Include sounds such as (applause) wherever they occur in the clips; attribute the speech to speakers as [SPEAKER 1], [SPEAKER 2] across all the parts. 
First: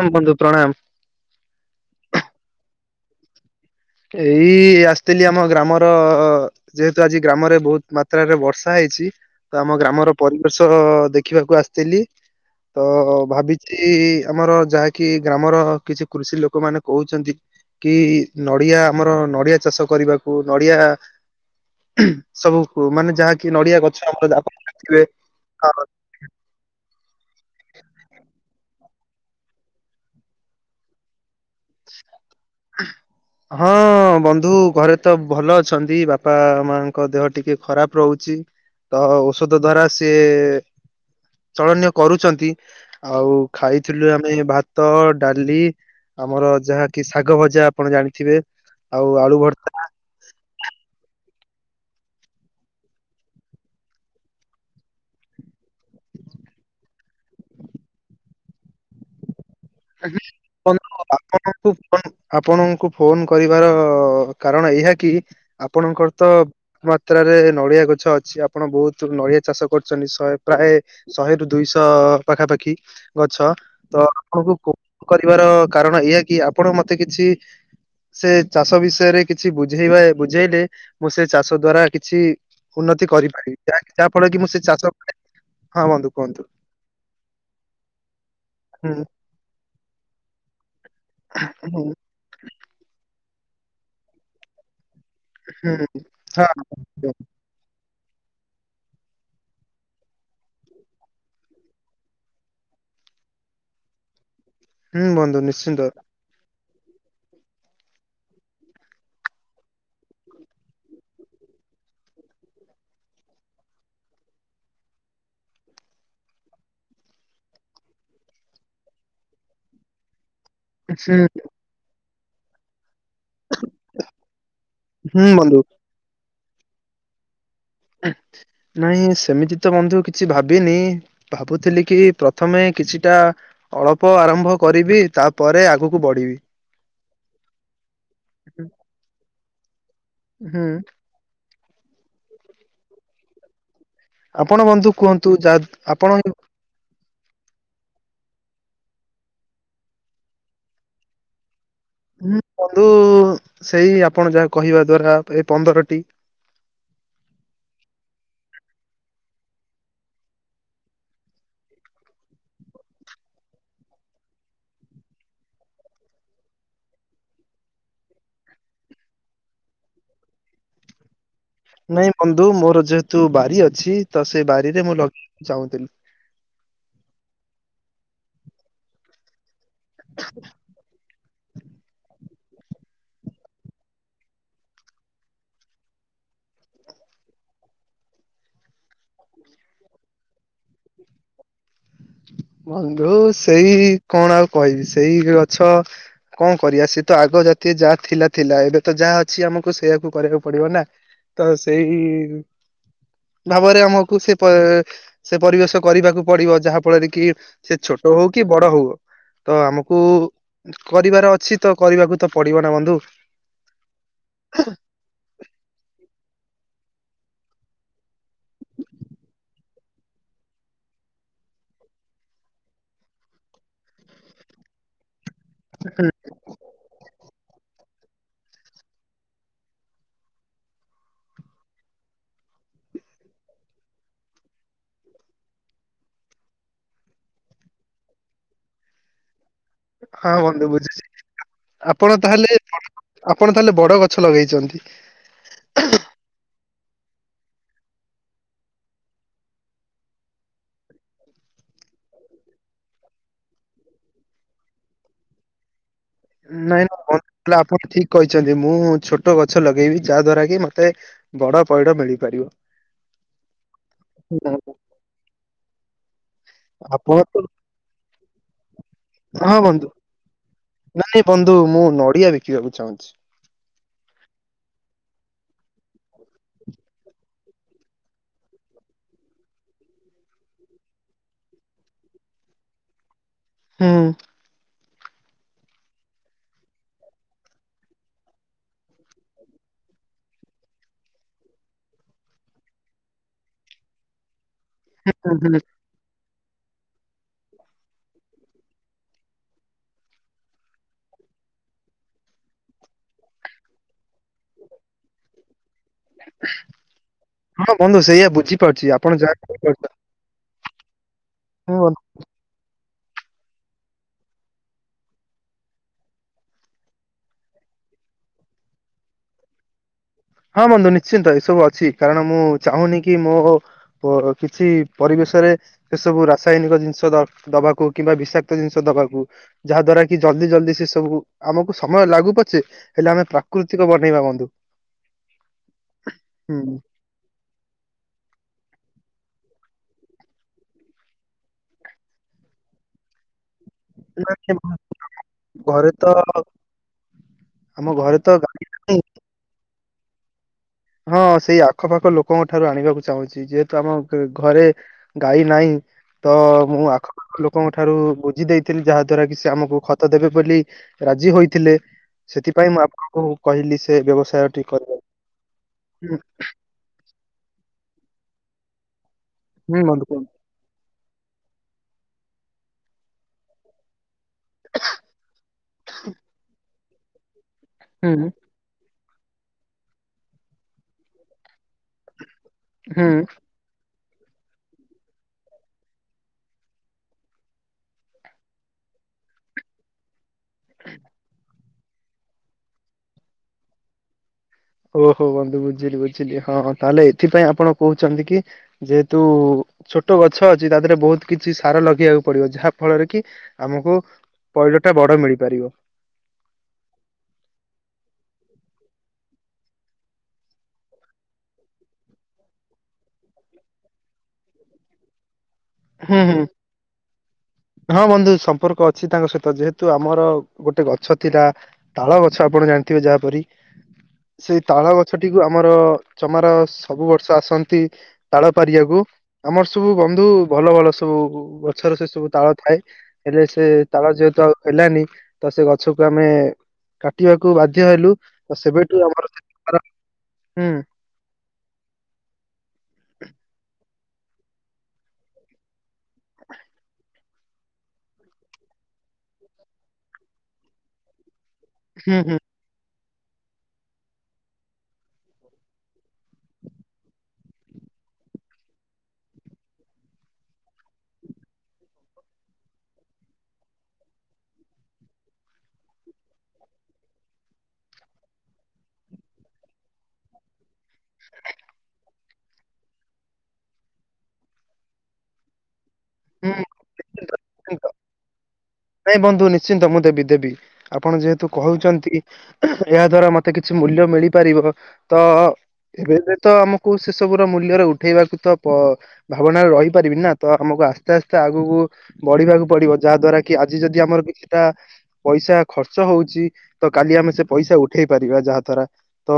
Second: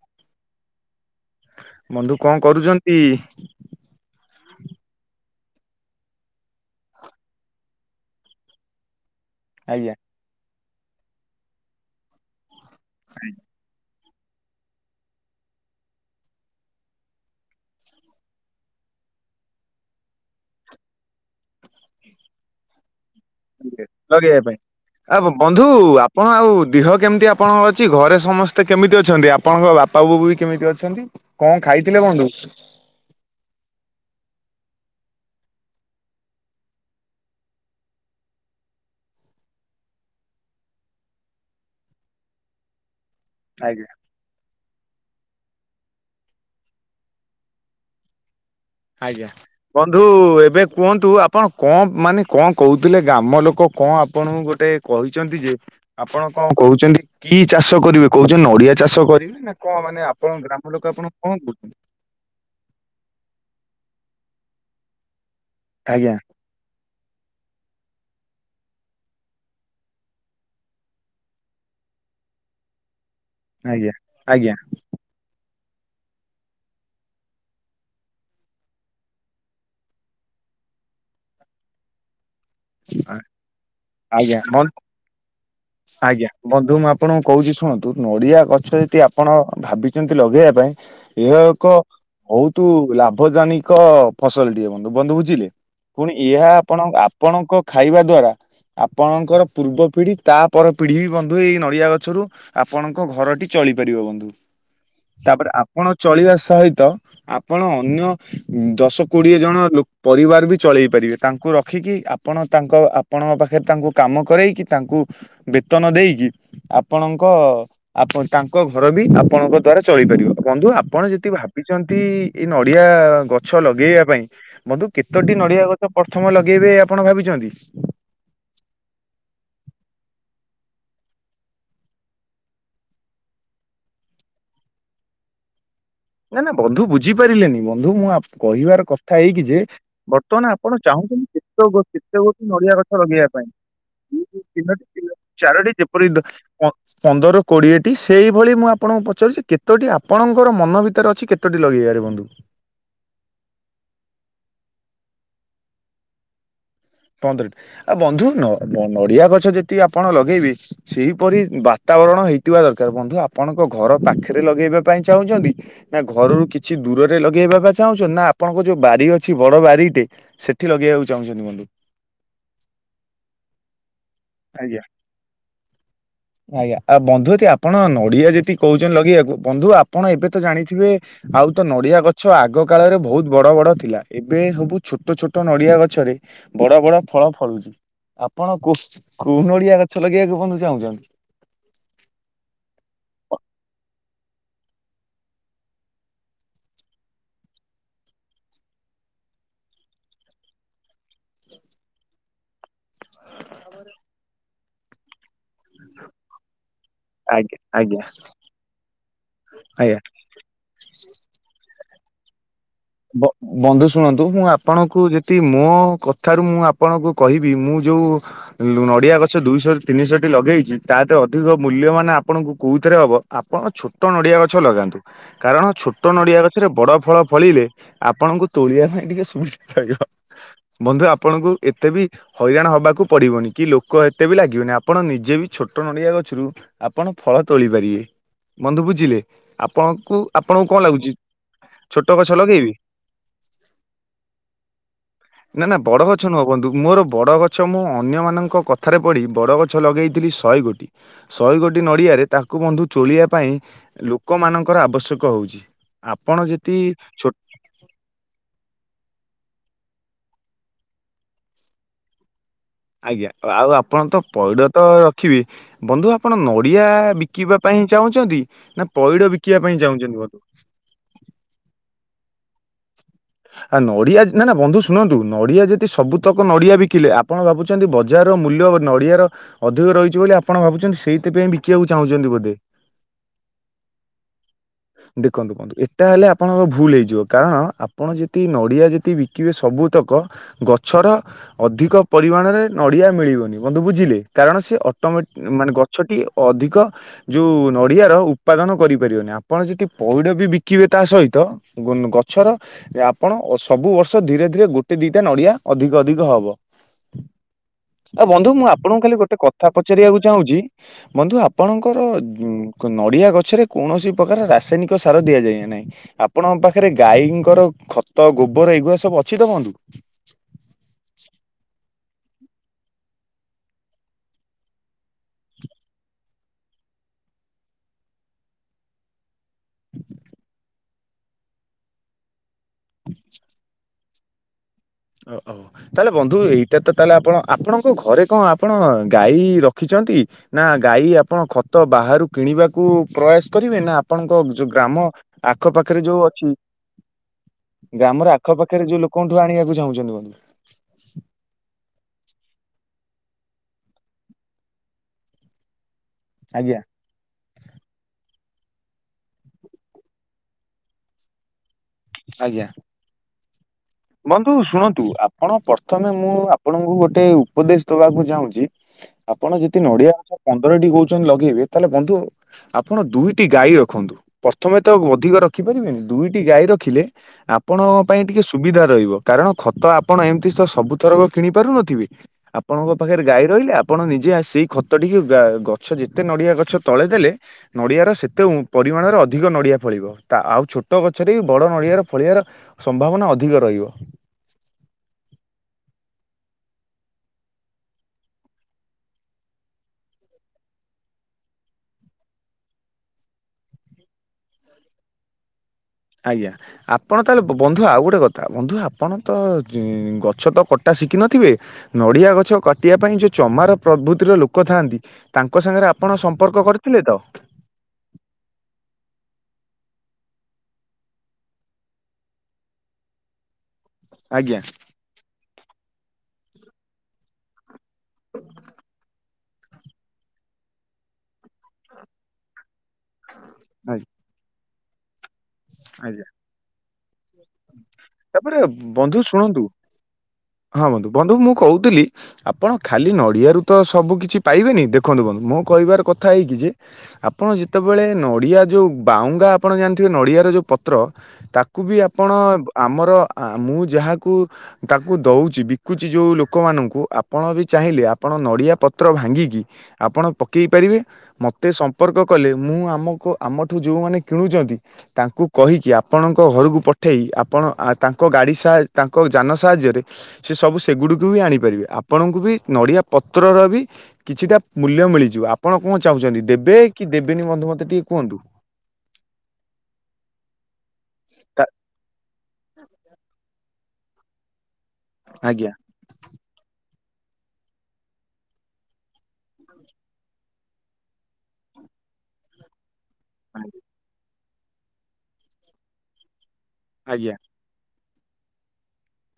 [SPEAKER 1] ବନ୍ଧୁ ପ୍ରଣାମ।
[SPEAKER 2] ବନ୍ଧୁ କଣ କରୁଛନ୍ତି?
[SPEAKER 1] ଏଇ ଆସିଥିଲି ଆମ ଗ୍ରାମର ଯେହେତୁ ଆଜି ଗ୍ରାମରେ ବହୁତ ମାତ୍ରାରେ ବର୍ଷା ହେଇଛି ତ ଆମ
[SPEAKER 2] ଆଜ୍ଞା।
[SPEAKER 1] ଗ୍ରାମର ପରିବେଶ ଦେଖିବାକୁ ଆସିଥିଲି ତ ଭାବିଛି ଆମର ଯାହା କିି ଗ୍ରାମର କିଛି କୃଷି ଲୋକ ମାନେ କହୁଛନ୍ତି କି ନଡିଆ ଆମର ନଡିଆ ଚାଷ କରିବାକୁ ନଡିଆ ସବୁକୁ ମାନେ ଯାହାକି ନଡିଆ ଗଛ ଆମର
[SPEAKER 2] ଲଗେଇବା
[SPEAKER 1] ଆପଣ
[SPEAKER 2] ପାଇଁ,
[SPEAKER 1] ଦେଖିଥିବେ।
[SPEAKER 2] ଆଉ ବନ୍ଧୁ
[SPEAKER 1] ହଁ
[SPEAKER 2] ଆପଣ ଆଉ ଦେହ କେମିତି ଆପ ଣଙ୍କ ଅଛି? ଘରେ ସମସ୍ତେ କେମିତି ଅଛନ୍ତି? ଆପଣଙ୍କ ବାପା ବୋଉ ବି କେମିତି ଅଛନ୍ତି? କଣ ଖାଇଥିଲେ ବନ୍ଧୁ?
[SPEAKER 1] ହଁ ବନ୍ଧୁ। ଘରେ ତ ଭଲ ଅଛନ୍ତି, ବାପା ମାଙ୍କ ଦେହ ଟିକେ ଖରାପ ରହୁଛି। ତ ଔଷଧ ଦ୍ଵାରା ସିଏ ଚଳନୀୟ କରୁଛନ୍ତି। ଆଉ
[SPEAKER 2] ଆଜ୍ଞା
[SPEAKER 1] ଖାଇଥିଲୁ ଆମେ ଭାତ, ଡାଲି ଆମର ଯାହାକି ଶାଗ ଭଜା, ଆପଣ ଜାଣିଥିବେ? ଆଉ
[SPEAKER 2] ଆଜ୍ଞା
[SPEAKER 1] ଆଳୁ ଭର୍ତ୍ତା
[SPEAKER 2] ବନ୍ଧୁ ଏବେ କୁହନ୍ତୁ ଆ ଆପଣ କଣ ମାନେ କଣ କହୁଥିଲେ? ଗ୍ରାମ ଲୋକ କଣ ଆପଣଙ୍କୁ ଗୋଟେ କହିଛନ୍ତି ଯେ, ଆପଣ କଣ କହୁଛନ୍ତି କି ଚାଷ କରିବେ, କହୁଛନ୍ତି ନଡିଆ ଚାଷ କରିବେ ନା କଣ ମାନେ ଆପଣ ଗ୍ରାମ
[SPEAKER 1] ହୁଁ
[SPEAKER 2] ଲୋକ ଆପଣ କଣ କହୁଛନ୍ତି?
[SPEAKER 1] ଆପଣଙ୍କୁ ଫୋନ୍, ଆପଣଙ୍କୁ ଫୋନ କରି ବାର କାରଣ ଏହିଆ କି, ଆପଣଙ୍କର
[SPEAKER 2] ଆଜ୍ଞା
[SPEAKER 1] ତ ବହୁ ମାତ୍ରାରେ ନଡିଆ ଗଛ ଅଛି। ଆପଣ ବହୁତ ନଡିଆ ଚାଷ କରୁଛନ୍ତି, ଶହେ ପ୍ରାୟ ଶହେରୁୁ ଦୁଇଶହ ପାଖାପାଖି ଖି ଗଛ
[SPEAKER 2] ଆଜ୍ଞା।
[SPEAKER 1] ତ ଆପଣ
[SPEAKER 2] ଆଜ୍ଞା
[SPEAKER 1] (unintelligible) କ କରିବାର। କାରଣ ଏଇଆ କି, ଆପଣ ମତେ କିଛି ସେ ଚାଷ ବିଷୟରେ କିଛି ବୁଝେଇବା ବୁଝେଇଲେ। ମୁଁ ସେ ଚାଷ ଦ୍ଵାରା କିଛି ଉନ୍ନତି କରିପାରିବି। ଯାହାକି ଯାହା ଫଳରେ କି
[SPEAKER 2] ଆଜ୍ଞା
[SPEAKER 1] ମୁଁ ସେ
[SPEAKER 2] ବନ୍ଧୁ
[SPEAKER 1] ଚାଷ (unintelligible) ବନ୍ଧୁ
[SPEAKER 2] ଆଜ୍ଞା
[SPEAKER 1] କୁହନ୍ତୁ।
[SPEAKER 2] ବନ୍ଧୁ ମୁଁ ଆପଣଙ୍କୁ କହୁଛି ଶୁଣନ୍ତୁ, ନଡିଆ ଗଛ ଯଦି
[SPEAKER 1] ହୁଁ
[SPEAKER 2] ଆପଣ ଭାବିଛନ୍ତି ଲଗେଇବା ପାଇଁ, ଏହା ଏକ
[SPEAKER 1] ହୁଁ
[SPEAKER 2] ବହୁତ ଲାଭ ଜାନିକ ଫସଲ ଟିଏ ବନ୍ଧୁ ବନ୍ଧୁ ବୁଝିଲେ,
[SPEAKER 1] ହୁଁ
[SPEAKER 2] ପୁଣି
[SPEAKER 1] ହଁ
[SPEAKER 2] ଏହା ଆପଣଙ୍କ
[SPEAKER 1] ବନ୍ଧୁ।
[SPEAKER 2] ଆପ ଣଙ୍କ ଖାଇବା ଦ୍ଵାରା। ଆପଣଙ୍କର ପୂର୍ବ ପିଢି ତା ପର ପିଢି ବି ବନ୍ଧୁ, ଏଇ ନଡିଆ ଗଛରୁ ଆପଣଙ୍କ ଘରଟି ଚ ଚଳି ପାରିବ ବନ୍ଧୁ,
[SPEAKER 1] ହୁଁ ବନ୍ଧୁ
[SPEAKER 2] ତାପରେ
[SPEAKER 1] ନିଶ୍ଚିନ୍ତ
[SPEAKER 2] ଆପଣ ଚଳିବା ସହିତ ତ ଆପଣ ଅନ୍ୟ ଦଶ କୋଡିଏ ଜଣ ଲୋ ପରିବାର ବି ଚଳେଇ ପାରିବେ। ତାଙ୍କୁ ରଖିକି ଆପଣ ତାଙ୍କ ଆପଣଙ୍କ ପାଖରେ ତାଙ୍କୁ କାମ କରେଇକି, ତାଙ୍କୁ ବେତନ ଦେଇକି ଆପଣ ଙ୍କ ଆପ ତାଙ୍କ ଘର ବି ଆପଣଙ୍କ ଦ୍ଵାରା ଚଳିପାରିବ। ବନ୍ଧୁ ଆପଣ
[SPEAKER 1] ହୁଁ
[SPEAKER 2] ଯଦି ଭାବିଛନ୍ତି, ଏଇ ନଡିଆ ଗଛ ଲଗେଇବା ପାଇଁ, ବନ୍ଧୁ
[SPEAKER 1] ହୁଁ
[SPEAKER 2] କେତୋଟି
[SPEAKER 1] ବନ୍ଧୁ।
[SPEAKER 2] ନଡିଆ ଗଛ ପ୍ରଥମ ଲଗେଇବେ ଆପଣ ଭାବିଛନ୍ତି?
[SPEAKER 1] ନାଇଁ ସେମିତି ତ ବନ୍ଧୁ କିଛି ଭାବିନି। ଭାବୁଥିଲି କି ପ୍ରଥମେ କିଛିଟା ଅଳ୍ପ ଆରମ୍ଭ କରିବି। ତାପରେ ଆଗକୁ ବଢିବି
[SPEAKER 2] ନା ନା ବନ୍ଧୁ ବୁଝିପାରିଲେନି, ବନ୍ଧୁ ମୁଁ କହିବାର କଥା ଏହିକି ଯେ ବର୍ତ୍ତମାନ
[SPEAKER 1] ହୁଁ
[SPEAKER 2] ଆପଣ ଚାହୁଁଛନ୍ତି, କେତେ ଗୋ କେତେ ଗୋଟି ନଡିଆ ଗଛ ଲଗେଇବା ପାଇଁ? ଦୁଇ ରୁ
[SPEAKER 1] ଆପଣ
[SPEAKER 2] ତିନୋଟି,
[SPEAKER 1] ବନ୍ଧୁ
[SPEAKER 2] ତିନୋଟି ରୁ
[SPEAKER 1] କୁହନ୍ତୁ ଯା
[SPEAKER 2] ଚାରଟି ଯେପରି
[SPEAKER 1] ଆପଣ ହୁଁ
[SPEAKER 2] ଅ ପନ୍ଦର କୋଡିଏଟି ସେଇଭଳି ମୁଁ ଆପଣଙ୍କୁ ପଚାରୁଛି। କେତୋଟି ଆପଣଙ୍କର ମନ ଭିତରେ ଅଛି କେତୋ
[SPEAKER 1] ହୁଁ ବନ୍ଧୁ ସେଇ ଆପଣ ଯାହା କହିବା ଦ୍ଵାରା ଏଇ ପନ୍ଦରଟି।
[SPEAKER 2] ପନ୍ଦରଟି, ଆ ବନ୍ଧୁ ନ ନଡିଆ ଗଛ ଯେତିକି ଆପଣ ଲଗେଇବେ ସେଇପରି ବାତା ବାରଣ ହେଇଥିବା ଦରକାର। ବନ୍ଧୁ ଆପଣଙ୍କ ଘର ପାଖରେ ଲଗେଇବା ପାଇଁ ଚାହୁଁଛନ୍ତି, ନା ଘରରୁ କିଛି ଦୁ ଦୂରରେ ଲଗେଇବା ବା ଚାହୁଁଛନ୍ତି। ନା ଆପଣଙ୍କ ଯୋଉ ବାରି ଅଛି, ବଡ ବାରିଟେ ସେଠି ଲଗେଇବାକୁ ଚାହୁଁଛନ୍ତି ବନ୍ଧୁ।
[SPEAKER 1] ନାଇଁ ବନ୍ଧୁ ମୋର ଯେହେତୁ ବାରି ଅଛି ତ ସେ
[SPEAKER 2] ଆଜ୍ଞା।
[SPEAKER 1] ବାରିରେ ମୁଁ ଲଗେଇବାକୁ ଚାହୁଁଥିଲି।
[SPEAKER 2] ଆଜ୍ଞା ଆଉ ବନ୍ଧୁ ଯଦି ଆପଣ ନଡିଆ ଯଦି କହୁଛନ୍ତି ଲଗେଇବାକୁ। ବନ୍ଧୁ ଆପଣ ଏବେ ତ ଜାଣିଥିବେ, ଆଉ ତ ନଡିଆ ଗ ଛ ଆଗ କାଳରେ ବହୁତ ବଡ ବଡ ଥିଲା। ଏବେ ସବୁ ଛୋଟ ଛୋଟ ନଡିଆ ଗଛରେ ବଡ ବଡ ଫ ଳ ଫଳୁଛି। ଆପଣ କୋ କୋଉ ନଡିଆ ଗଛ ଲଗେଇବାକୁ ବନ୍ଧୁ ଚାହୁଁଛନ୍ତି?
[SPEAKER 1] ବନ୍ଧୁ ସେଇ କଣ ଆଉ କହିବି, ସେଇ ଗଛ କଣ କରିବା ସେ ତ ଆଗ ଜାତୀୟ ଯାହା ଥିଲା ଥିଲା। ଏବେ ତ ଯାହା ଅଛି ଆମକୁ ସେଇଆକୁ କରିବାକୁ ପଡିବ ନା। ତ ସେଇ ଭାବରେ ଆମକୁ ସେପ ସେ ପରିବେଶ କରିବାକୁ ପଡିବ, ଯାହା ଫଳରେ କି
[SPEAKER 2] ଆଜ୍ଞା
[SPEAKER 1] ସେ
[SPEAKER 2] ଆଜ୍ଞା
[SPEAKER 1] ଛୋଟ ହଉ କି ବଡ ହଉ, ତ
[SPEAKER 2] ଆଜ୍ଞା
[SPEAKER 1] ଆମକୁ କରିବାର ଅଛି। ତ କରିବାକୁ ତ ପ
[SPEAKER 2] ବ ବନ୍ଧୁ ଶୁଣନ୍ତୁ ମୁଁ ଆପଣଙ୍କୁ ଯେତିକି ମୋ ଠାରୁ ମୁଁ ଆପଣଙ୍କୁ କହିବି, ମୁଁ ଯୋଉ ନଡିଆ ଗଛ ଦୁଇଶହ ରୁ ତିନିଶହ ଟି ଲଗେଇଛି। ତା ତ ଅଧିକ ମୂଲ୍ୟବାନ ଆପଣଙ୍କୁ କୋଉଥିରେ ହବ, ଆପଣ ଛୋଟ ନଡିଆ ଗଛ ଲଗାନ୍ତୁ। କାରଣ ଛୋଟ ନଡ଼ିଆ ଗଛରେ ବଡ଼ ଫଳ ଫଳିଲେ ଆପଣଙ୍କୁ ତୋଳିବା ପାଇଁ ଟିକେ ସୁବିଧା ରହିବ। ବନ୍ଧୁ ଆପଣଙ୍କୁ ଏତେ ବି ହଇରାଣ ହବାକୁ ପଡିବନି। କି ଲୋକ ଏତେ ବି ଲାଗିବନି। ଆପଣ ନିଜେ ବି ଛୋଟ ନଡିଆ ଗଛରୁ ଆପଣ ଫଳ ତୋଳି ପାରିବେ। ବନ୍ଧୁ ବୁଝିଲେ, ଆପଣଙ୍କୁ
[SPEAKER 1] ହଁ ବନ୍ଧୁ
[SPEAKER 2] ଆପଣଙ୍କୁ କଣ
[SPEAKER 1] ବୁଝୁଛି
[SPEAKER 2] ଲାଗୁଛି ଛୋଟ
[SPEAKER 1] ଆପଣ
[SPEAKER 2] ଗଛ
[SPEAKER 1] ତାହେଲେ
[SPEAKER 2] ଲଗେଇବି?
[SPEAKER 1] ଆପଣ ତାହେଲେ ବଡ ଗଛ ଲଗେଇଛନ୍ତି।
[SPEAKER 2] ନା ନା ବଡ ଗଛ ନୁହଁ ବନ୍ଧୁ, ମୋର ବଡ଼ ଗଛ ମୁଁ ଅନ୍ୟମାନଙ୍କ କଥାରେ ପଢ଼ି ବଡ଼ ଗଛ ଲଗେଇଥିଲି ଶହେ ଶହେ ଗୋଟି। ଶହେ ଗୋଟି ନଡ଼ିଆ ତାକୁ ବନ୍ଧୁ ତୋଳିବା ପାଇଁ ଲୋକ ମାନଙ୍କର ଆବଶ୍ୟକ ହଉଚି। ଆପଣ ଯଦି ଛୋ
[SPEAKER 1] ହେଲେ ଆପଣ ଠିକ୍ କହିଛନ୍ତି। ମୁଁ ଛୋଟ ଗଛ ଲଗେଇବି ଯାହା ଦ୍ଵାରା କି ମତେ ବଡ ପଇଡ ମିଳିପାରିବ।
[SPEAKER 2] ଆଜ୍ଞା। ଆଉ ଆପଣ ତ ପଇଡ ତ ରଖିବି ବନ୍ଧୁ ଆ ଆପଣ ନଡିଆ
[SPEAKER 1] ଆପଣ ତ
[SPEAKER 2] ବିକିବା ପାଇଁ ଚାହୁଁଛନ୍ତି ନା ପଇଡ
[SPEAKER 1] ହଁ
[SPEAKER 2] ବିକିବା ପାଇଁ
[SPEAKER 1] ବନ୍ଧୁ
[SPEAKER 2] ଚାହୁଁଛନ୍ତି ବ
[SPEAKER 1] ନାଇଁ ନାଇଁ ବନ୍ଧୁ ମୁଁ ନଡିଆ ବିକିବାକୁ ଚାହୁଁଚି।
[SPEAKER 2] ଆ ନଡିଆ ନା ନା ବନ୍ଧୁ ଶୁଣନ୍ତୁ ନଡିଆ ଯଦି ସବୁତକ ନଡିଆ ବିକିଲେ ଆପଣ ଭାବୁଛନ୍ତି ବଜାର ମୂଲ୍ୟ ନଡିଆର ଅଧିକ ରହିଛି ବୋଲି, ଆପଣ ଭାବୁଛନ୍ତି ସେଇଥିପାଇଁ ବିକିବାକୁ ଚାହୁଁଛନ୍ତି ବୋଧେ।
[SPEAKER 1] ହୁଁ।
[SPEAKER 2] ଦେଖନ୍ତୁ ବନ୍ଧୁ ଏଟା ହେଲେ ଆପଣଙ୍କର ଭୁଲ ହେଇଯିବ। କାରଣ ଆ ଆପଣ ଯଦି ନଡ଼ିଆ ଯଦି ବିକିବେ ସବୁତକ ଗଛର ଅଧିକ ପରିମାଣରେ ନଡି (unintelligible) ମିଳିବନି ବନ୍ଧୁ ବୁଝିଲେ। କାରଣ ସେ ଅଟୋମେ
[SPEAKER 1] ହୁଁ ହୁଁ।
[SPEAKER 2] ମାନେ ଗଛଟି ଅଧିକ ଯୋଉ ନଡ଼ିଆର ଉତ୍ପାଦନ କରିପାରିବେନି। ଆପଣ ଯଦି ପଇଡ଼ ବି ବିକିବେ ତା ସହିତ ଗଛର ଆପଣ ସବୁ ବର୍ଷ ଧୀରେ ଧୀରେ ଗୋଟେ ଦିଟା ନଡିଆ ଅଧିକ ଅଧିକ ହବ।
[SPEAKER 1] ହଁ ବନ୍ଧୁ
[SPEAKER 2] ଆଉ
[SPEAKER 1] ସେଇଆ
[SPEAKER 2] ବନ୍ଧୁ ମୁଁ
[SPEAKER 1] ବୁଝିପାରୁଛି
[SPEAKER 2] ଆପଣଙ୍କୁ
[SPEAKER 1] ଆପଣ
[SPEAKER 2] ଖାଲି
[SPEAKER 1] ଯାହା
[SPEAKER 2] ଗୋଟେ କଥା
[SPEAKER 1] କହିପାରୁଛନ୍ତି।
[SPEAKER 2] ପଚାରିବାକୁ ଚାହୁଁଚି ବନ୍ଧୁ ଆପଣଙ୍କର ନଡିଆ ଗଛରେ କୌଣସି ପ୍ରକାର ରାସାୟନିକ ସାର ଦିଆଯାଏ ନାହିଁ। ଆପଣଙ୍କ ପାଖରେ ଗାଈ ଙ୍କର ଖତ ଗୋବର ଏଗୁରା ସବୁ ଅଛି ତ ବନ୍ଧୁ?
[SPEAKER 1] ହଁ ବନ୍ଧୁ ନିଶ୍ଚିନ୍ତ ଏସବୁ ଅଛି। କାରଣ ମୁଁ ଚାହୁଁନି କି ମୋ କିଛି ପରିବେଶରେ ସେସବୁ ରାସାୟନିକ ଜିନିଷ (unintelligible) ଦବାକୁ କିମ୍ବା ବିଷାକ୍ତ ଜିନିଷ ଦବାକୁ ଯାହା ଦ୍ଵାରା କି ଜଲଦି ଜଲଦି ସେ ସବୁ ଆମକୁ ସମୟ ଲାଗୁ ପଛେ ହେଲେ ଆମେ ପ୍ରାକୃତିକ ବନେଇବା ବନ୍ଧୁ।
[SPEAKER 2] ଓ ଓ ତାହେଲେ ବନ୍ଧୁ
[SPEAKER 1] ହୁଁ।
[SPEAKER 2] ଏଇଟା ତ ତାହେଲେ ଆପଣ ଆପଣଙ୍କ ଘରେ କଣ ଆପଣ ଗାଈ ରଖ ରଖିଛନ୍ତି। ନା ଗାଈ ଆପଣ ଖତ ବାହାରୁ କିଣିବାକୁ ପ୍ରୟାସ କରିବେ ନା ଆପଣଙ୍କ ଯୋଉ ଗ୍ରାମ ଆଖ
[SPEAKER 1] ଘରେ
[SPEAKER 2] ପାଖରେ
[SPEAKER 1] ତ
[SPEAKER 2] ଯୋଉ ଅଛି
[SPEAKER 1] ଆମ ଘରେ
[SPEAKER 2] ଗ୍ରାମର
[SPEAKER 1] ତ ଗାଡି
[SPEAKER 2] ଆଖପାଖରେ
[SPEAKER 1] ନାହିଁ
[SPEAKER 2] ଯୋଉ ଲୋକଙ୍କଠୁ ଆଣିବାକୁ ଚାହୁଁଛନ୍ତି ବନ୍ଧୁ।
[SPEAKER 1] ହଁ ସେଇ ଆଖପାଖ ଲୋକଙ୍କ ଠାରୁ ଆଣିବାକୁ ଚାହୁଁଚି। ଯେହେତୁ ଆମ ଘରେ ଗାଈ ନାହିଁ ତ
[SPEAKER 2] ଆଜ୍ଞା।
[SPEAKER 1] ମୁଁ ଆଖପାଖ ଲୋକଙ୍କ ଠାରୁ ବୁଝି ଦେଇ ଥିଲି। ଯାହା ଦ୍ଵାରା କି ସେ ଆମକୁ ଖତ ଦେବେ ବୋଲି ରାଜି ହୋଇଥିଲେ।
[SPEAKER 2] ଆଜ୍ଞା
[SPEAKER 1] ସେଥିପାଇଁ ମୁଁ ଆପଣ ଙ୍କୁ
[SPEAKER 2] ବନ୍ଧୁ ଶୁଣନ୍ତୁ ଆପଣ ବର ପ୍ରଥମେ
[SPEAKER 1] ହୁଁ
[SPEAKER 2] ମୁଁ ଆପଣଙ୍କୁ ଗୋଟେ ଉପଦେଶ ଦବାକୁ ଚାହୁଁଚି। ଆପଣ ଯଦି
[SPEAKER 1] ହୁଁ ବନ୍ଧୁ
[SPEAKER 2] ନଡିଆ ଗଛ
[SPEAKER 1] କୁହନ୍ତୁ।
[SPEAKER 2] ପନ୍ଦରଟି। (unintelligible) ଚନ୍ତି ଲଗେଇବେ ତାହେଲେ ବନ୍ଧୁ ଆପଣ ଦୁଇଟି ଗାଈ ରଖନ୍ତୁ। ପ୍ରଥମେ ତ ଅଧିକ ରଖିପାରିବେନି। ଦୁଇଟି ଗାଈ ରଖିଲେ ଆପଣଙ୍କ ପାଇଁ
[SPEAKER 1] ହୁଁ
[SPEAKER 2] ଟିକେ ସୁ ସୁବିଧା ରହିବ। କାରଣ ଖତ ଆପଣ ଏମିତି ତ ସବୁଥରକ କିଣି ପାରୁନଥିବେ ଆପଣଙ୍କ ପାଖରେ
[SPEAKER 1] ହୁଁ
[SPEAKER 2] ଗାଈ ରହିଲା ଆପଣ ନିଜେ ଆସି ଖତ ଟିକେ ଗା ଗଛ ଯେତେ ନଡିଆ ଗଛ ତଳେ ଦେଲେ ନଡିଆର ସେତେ ଉ ପରି ପରିମାଣରେ ଅଧିକ ନଡ଼ିଆ ଫଳିବ। ଆଉ ଛୋଟ ଗଛରେ ବି ବଡ଼ ନଡ଼ିଆରେ ଫଳିବାର ସମ୍ଭାବନା ଅଧି ଅଧିକ ରହିବ।
[SPEAKER 1] ଓହୋ ବନ୍ଧୁ ବୁଝିଲି ବୁଝିଲି ହଁ ହଁ ତାହେଲେ ଏଥିପାଇଁ ଆପଣ କହୁଛନ୍ତି କି ଯେହେତୁ ଛୋଟ ଗଛ ଅଛି ତା ଦେହରେ ବହୁତ କିଛି ସାର ଲଗେଇବାକୁ ପଡିବ ଯାହା ଫଳରେ କି ଆମକୁ ପଇଡ଼ଟା ବଡ ମିଳିପାରିବ।
[SPEAKER 2] ଆଜ୍ଞା ଆପଣ ତାହେଲେ ବନ୍ଧୁ ଆଉ ଗୋଟେ କଥା ବନ୍ଧୁ ଆପଣ ତ ଗଛ ତ କଟା ଶିଖିନଥିବେ ନଡ଼ିଆ ଗଛ କାଟିବା ପାଇଁ ଯୋଉ ଚମାର ପ୍ରଭୃତିର ଲୋକ ଥାଆନ୍ତି। ତାଙ୍କ ସାଙ୍ଗରେ ଆପଣ
[SPEAKER 1] ହୁଁ ହୁଁ
[SPEAKER 2] ସମ୍ପର୍କ କରିଥିଲେ ତ?
[SPEAKER 1] ହଁ ବନ୍ଧୁ ସମ୍ପର୍କ ଅଛି ତାଙ୍କ ସହିତ ଯେହେତୁ ଆମର ଗୋଟେ ଗଛ ଥିଲା ତାଳ ଗଛ ଆପଣ ଜାଣିଥିବେ ଯାହାପରି।
[SPEAKER 2] ଆଜ୍ଞା
[SPEAKER 1] ସେଇ ତାଳ ଗଛଟିକୁ ଆମର ଚମାର ସବୁ ବର୍ଷ ଆସନ୍ତି। ତାଳ ପାରିବାକୁ ଆମର ସବୁ ବନ୍ଧୁ ଭଲ ଭଲ ସବୁ ଗଛର ସେ ସବୁ ତାଳ ଥାଏ। ହେଲେ ସେ
[SPEAKER 2] ଆଜ୍ଞା।
[SPEAKER 1] ତାଳ ଯେହେତୁ ଆଉ ହେଲାନି ତ ସେ ଗଛକୁ
[SPEAKER 2] ଆଜ୍ଞା।
[SPEAKER 1] ଆମେ କାଟିବାକୁ ବାଧ୍ୟ ହେଲୁ ତ
[SPEAKER 2] ତାପରେ
[SPEAKER 1] ସେବେଠୁ
[SPEAKER 2] ବନ୍ଧୁ
[SPEAKER 1] ଆମର ସେ
[SPEAKER 2] ଶୁଣନ୍ତୁ।
[SPEAKER 1] ପ୍ରକାର- ହୁଁ
[SPEAKER 2] ହଁ ବନ୍ଧୁ ବନ୍ଧୁ ମୁଁ କହୁଥିଲି ଆପଣ ଖାଲି ନଡିଆରୁ ତ ସବୁ କିିଛି ପାଇବେନି ଦେଖନ୍ତୁ ବଂଧୁ ମୁଁ କହିବାର କଥା ହେଇକି ଯେ ଆପ ଆପଣ ଯେତେବେଳେ ନଡ଼ିଆ ଯେଉଁ ବାଉଙ୍ଗା ଆପଣ ଜାଣିଥିବେ ନଡ଼ିଆର ଯେଉଁ ପତ୍ର ତାକୁ ବି
[SPEAKER 1] ହୁଁ
[SPEAKER 2] ଆପଣ
[SPEAKER 1] ହୁଁ
[SPEAKER 2] ଆମର ମୁଁ ଯାହାକୁ ତାକୁ ଦଉଚି ବିକୁଚି ଯଉ ଲୋକମାନଙ୍କୁ ଆପଣ ବି ଚାହିଁଲେ ଆପ ଆପଣ ନଡ଼ିଆ ପତ୍ର ଭାଙ୍ଗିକି ଆପଣ ପକେଇ ପାରିବେ ମୋତେ ସମ୍ପର୍କ କଲେ ମୁଁ ଆମକୁ ଆମଠୁ ଯଉମାନେ କିଣୁଛନ୍ତି ତାଙ୍କୁ କହିକି ଆପଣଙ୍କ ଘରକୁ ପ ଉଠେଇ ଆପଣ ତାଙ୍କ ଗାଡି ସାହା ତାଙ୍କ ଯାନ ସାହାଯ୍ୟରେ ସେସବୁ ସେଗୁଡ଼ିକୁ ବି ଆଣିପାରିବେ ଆପଣଙ୍କୁ ବି ନଡ଼ିଆ ପତ୍ରର ବି କିଛିଟା ମୂଲ୍ୟ ମିଳିଯିବ ଆପଣ କଣ ଚାହୁଁଛନ୍ତି
[SPEAKER 1] ହୁଁ
[SPEAKER 2] ଦେବେ କି ଦେବେନି ବଧୁ ମତେ
[SPEAKER 1] ନିଶ୍ଚିନ୍ତ
[SPEAKER 2] ଟିକେ କୁହନ୍ତୁ?
[SPEAKER 1] ନାଇଁ ବନ୍ଧୁ ନିଶ୍ଚିନ୍ତ ମୁଁ ଦେବି ଦେବି ଆପଣ ଯେହେତୁ
[SPEAKER 2] ତା
[SPEAKER 1] କହୁଛନ୍ତି ଏହା ଦ୍ଵାରା ମତେ କି କିଛି ମୂଲ୍ୟ ମିଳିପାରିବ ତ
[SPEAKER 2] ଆଜ୍ଞା
[SPEAKER 1] ଏବେ ଏବେ ତ ଆମ ମୁଁ ସେସବୁର ମୂଲ୍ୟରେ ଉଠେଇବାକୁ ତ ଭାବନାରେ ରହିପାରିବି ନା ତ ଆମକୁ ଆସ୍ତେ ଆସ୍ତେ ଆଗକୁ କୁ ବଢିବାକୁ ପଡିବ ଯାହା ଦ୍ଵା କି ଆଜି ଯଦି ଆମର କିଛିଟା ପଇସା ଖର୍ଚ୍ଚ ହଉଚି ତ କାଲି ଆମେ
[SPEAKER 2] ଆଜ୍ଞା
[SPEAKER 1] ସେ ପଇସା ଉ ହେଇପାରିବା ଯାହା ଦ୍ୱାରା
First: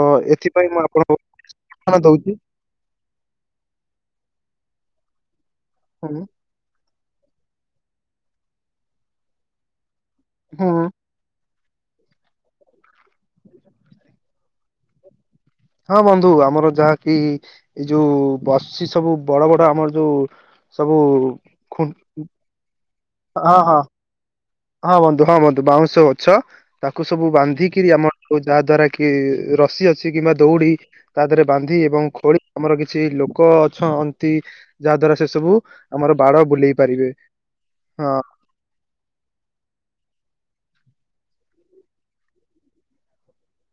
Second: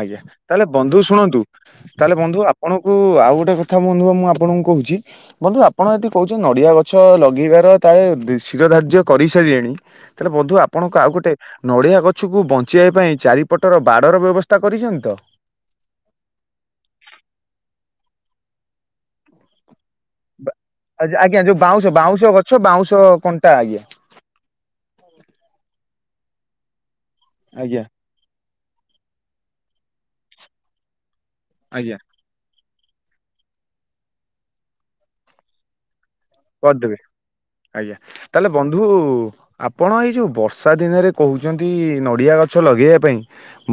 [SPEAKER 2] ଆଜ୍ଞା ତାହେଲେ ବନ୍ଧୁ ଶୁଣନ୍ତୁ
[SPEAKER 1] ଉଦାହରଣ
[SPEAKER 2] ତାହଲେ
[SPEAKER 1] ଦଉଛି
[SPEAKER 2] ବନ୍ଧୁ ଆପଣଙ୍କୁ ଆଉ ଗୋଟେ କଥା ବନ୍ଧୁ ବା ମୁଁ ଆପଣଙ୍କୁ କହୁଛି। ବନ୍ଧୁ ଆପଣ ଯଦି
[SPEAKER 1] ହୁଁ
[SPEAKER 2] କହୁଛନ୍ତି ନଡିଆ ଗ ଛ ଲଗେଇବାର ତାଳେ ଶିର ଧାର୍ଯ୍ୟ କରିସାରିଲେଣି ତାହେଲେ ବନ୍ଧୁ
[SPEAKER 1] ହୁଁ
[SPEAKER 2] ଆପଣଙ୍କୁ ଆଉ ଗୋଟେ ନଡ଼ିଆ ଗଛକୁ ବଞ୍ଚେଇବା ପାଇଁ ଚାରିପଟର ବାଡ଼ର ବ୍ୟବସ୍ଥା କରିଛନ୍ତି ତ?
[SPEAKER 1] ହଁ ବନ୍ଧୁ ଆମର ଯାହାକି ଏଇ ଯୋଉ ବସିଛି ସବୁ ବଡ ବଡ ଆମର ଯୋଉ ସବୁ
[SPEAKER 2] ଆଜ୍ଞା ଆଜ୍ଞା ଯୋଉ
[SPEAKER 1] ଖୁଁ
[SPEAKER 2] ବାଉଁଶ ବାଉଁଶ ଗଛ ବାଉଁଶ କଣ୍ଟା
[SPEAKER 1] ହଁ ହଁ
[SPEAKER 2] ଆଜ୍ଞା।
[SPEAKER 1] ହଁ ବନ୍ଧୁ ହଁ ବନ୍ଧୁ ବାଉଁଶ ଗଛ ତାକୁ ସବୁ
[SPEAKER 2] ଆଜ୍ଞା
[SPEAKER 1] ବାନ୍ଧିକିରି ଆମର ଥୋ ଯାହା ଦ୍ଵାରା କି ରସି ଅଛି କିମ୍ବା ଦୌଡ଼ି ତା ଦେହରେ ବାନ୍ଧି
[SPEAKER 2] ଆଜ୍ଞା।
[SPEAKER 1] ଏବଂ ଖୋଳି ଆମର କିଛି ଲୋକ ଅଛନ୍ତି ଯାହା ଦ୍ଵାରା ସେ ସବୁ ଆମର ବାଡ ବୁଲେଇ
[SPEAKER 2] କରିଦେବେ
[SPEAKER 1] ପାରିବେ
[SPEAKER 2] ଆଜ୍ଞା
[SPEAKER 1] ହଁ
[SPEAKER 2] ତାହେଲେ ବନ୍ଧୁ ଉ ଆପଣ ଏଇ ଯୋଉ ବର୍ଷା ଦିନରେ କହୁଚନ୍ତି ନଡିଆ ଗଛ ଲଗେଇବା ପାଇଁ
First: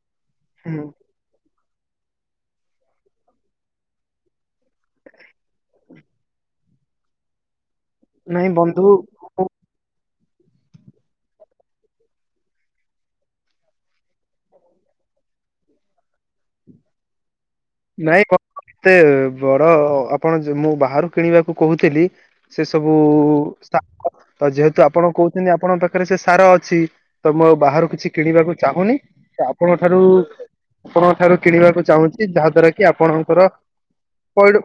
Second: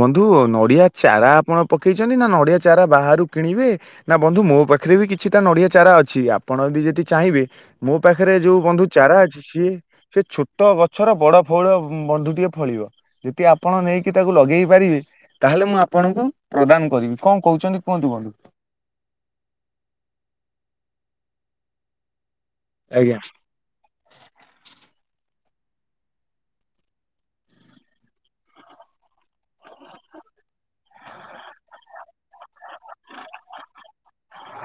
[SPEAKER 2] ବନ୍ଧୁ
[SPEAKER 1] ହୁଁ।
[SPEAKER 2] ନଡ଼ିଆ ଚାରା ଆପଣ ପକେଇଛନ୍ତି ନା ନଡ଼ିଆ ଚାରା ବାହାରୁ କିଣିବେ ନା ବନ୍ଧୁ ମୋ ପାଖରେ ବି କିଛିଟା ନଡ଼ିଆ ଚାରା ଅଛି ଆପଣ ଯଦି ଚାହିଁବି ମୋ ପାଖରେ ଯୋଉ ବନ୍ଧୁ ଚାରା ଅଛି
[SPEAKER 1] ମୁଁ-
[SPEAKER 2] ସିଏ ସେ ଛୋଟ ଗଛର ବଡ଼ ଫଉଳ ବନ୍ଧୁଟିଏ ଫଳିବ ଯେଦି ଆପଣ ନେଇକି ତାକୁ ଲଗେଇ ପାରିବେ। ତାହେଲେ ମୁଁ ଆପଣଙ୍କୁ ପ୍ରଦାନ କରିବି କଣ କହୁଛନ୍ତି କୁହନ୍ତୁ
[SPEAKER 1] ନାଇଁ
[SPEAKER 2] ବନ୍ଧୁ
[SPEAKER 1] କଣ ଏତେ ବଡ ଆପଣ ମୁଁ ବାହାରୁ କିଣିବାକୁ କହୁଥିଲି। ସେ ସବୁ
[SPEAKER 2] ଆଜ୍ଞା।
[SPEAKER 1] ତ ଯେହେତୁ ଆପଣ କହୁଛନ୍ତି ଆପଣଙ୍କ ପାଖରେ ସେ ସାର ଅଛି ତ ମୁଁ ବାହାରୁ କିଛି କିଣିବାକୁ ଚାହୁଁନି ସେ ଆପଣଙ୍କ ଠାରୁ ରୁ ଆପଣଙ୍କ ଠାରୁ କିଣିବାକୁ ଚାହୁଁଛି ଯାହା ଦ୍ଵାରା କି ଆପଣଙ୍କର ପଇଡ଼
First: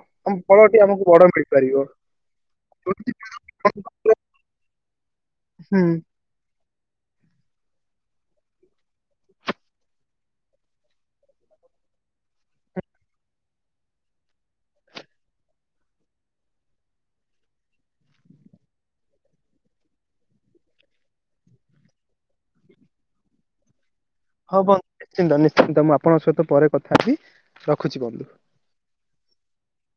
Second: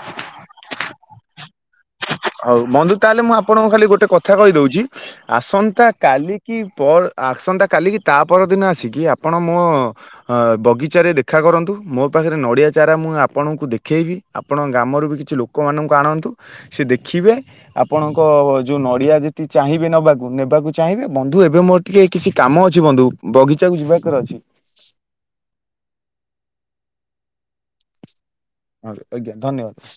[SPEAKER 1] ଫଳଟି ଆମକୁ ବଡ ମିଳିପାରିବ।
[SPEAKER 2] ହଉ ବନ୍ଧୁ
[SPEAKER 1] ଯୋଉଠି
[SPEAKER 2] ତାହେଲେ ମୁଁ ଆପଣଙ୍କୁ ଖାଲି ଗୋଟେ କଥା କହିଦଉଛି
[SPEAKER 1] ହୁଁ
[SPEAKER 2] ଆସନ୍ତା କାଲି କି ପର ଆସନ୍ତା କାଲିକି ତା ପରଦିନ ଆସିକି ଆପଣ ମୋ ବଗିଚାରେ ଦେଖା କରନ୍ତୁ। ମୋ ପାଖରେ ନଡ଼ିଆ ଚାରା ମୁଁ ଆପଣଙ୍କୁ ଦେଖେଇବି ଆପଣଙ୍କ ଗ୍ରାମରୁ ବି କିଛି ଲୋକମାନଙ୍କୁ ଆଣନ୍ତୁସେ ଦେକ ଖିବେ ଆପଣଙ୍କ ଯୋଉ ନଡ଼ିଆ ଯଦି ଚାହିଁବେ ନେବାକୁ ନେବାକୁ ଚାହିଁବେ ବନ୍ଧୁ ଏବେ ମୋର ଟିକେ କିଛି କାମ ଅଛି ବନ୍ଧୁ ବଗିଚାକୁ ଯିବା
[SPEAKER 1] ହଁ ବନ୍ଧ- ନିଶ୍ଚିନ୍ତ ନିଶ୍ଚିନ୍ତ ମୁଁ ଆପଣଙ୍କ ସହିତ ପରେ କଥା ହେବି ରଖୁଛି ବନ୍ଧୁ।
[SPEAKER 2] ଆ ଆଜ୍ଞା ଧନ୍ୟବାଦ।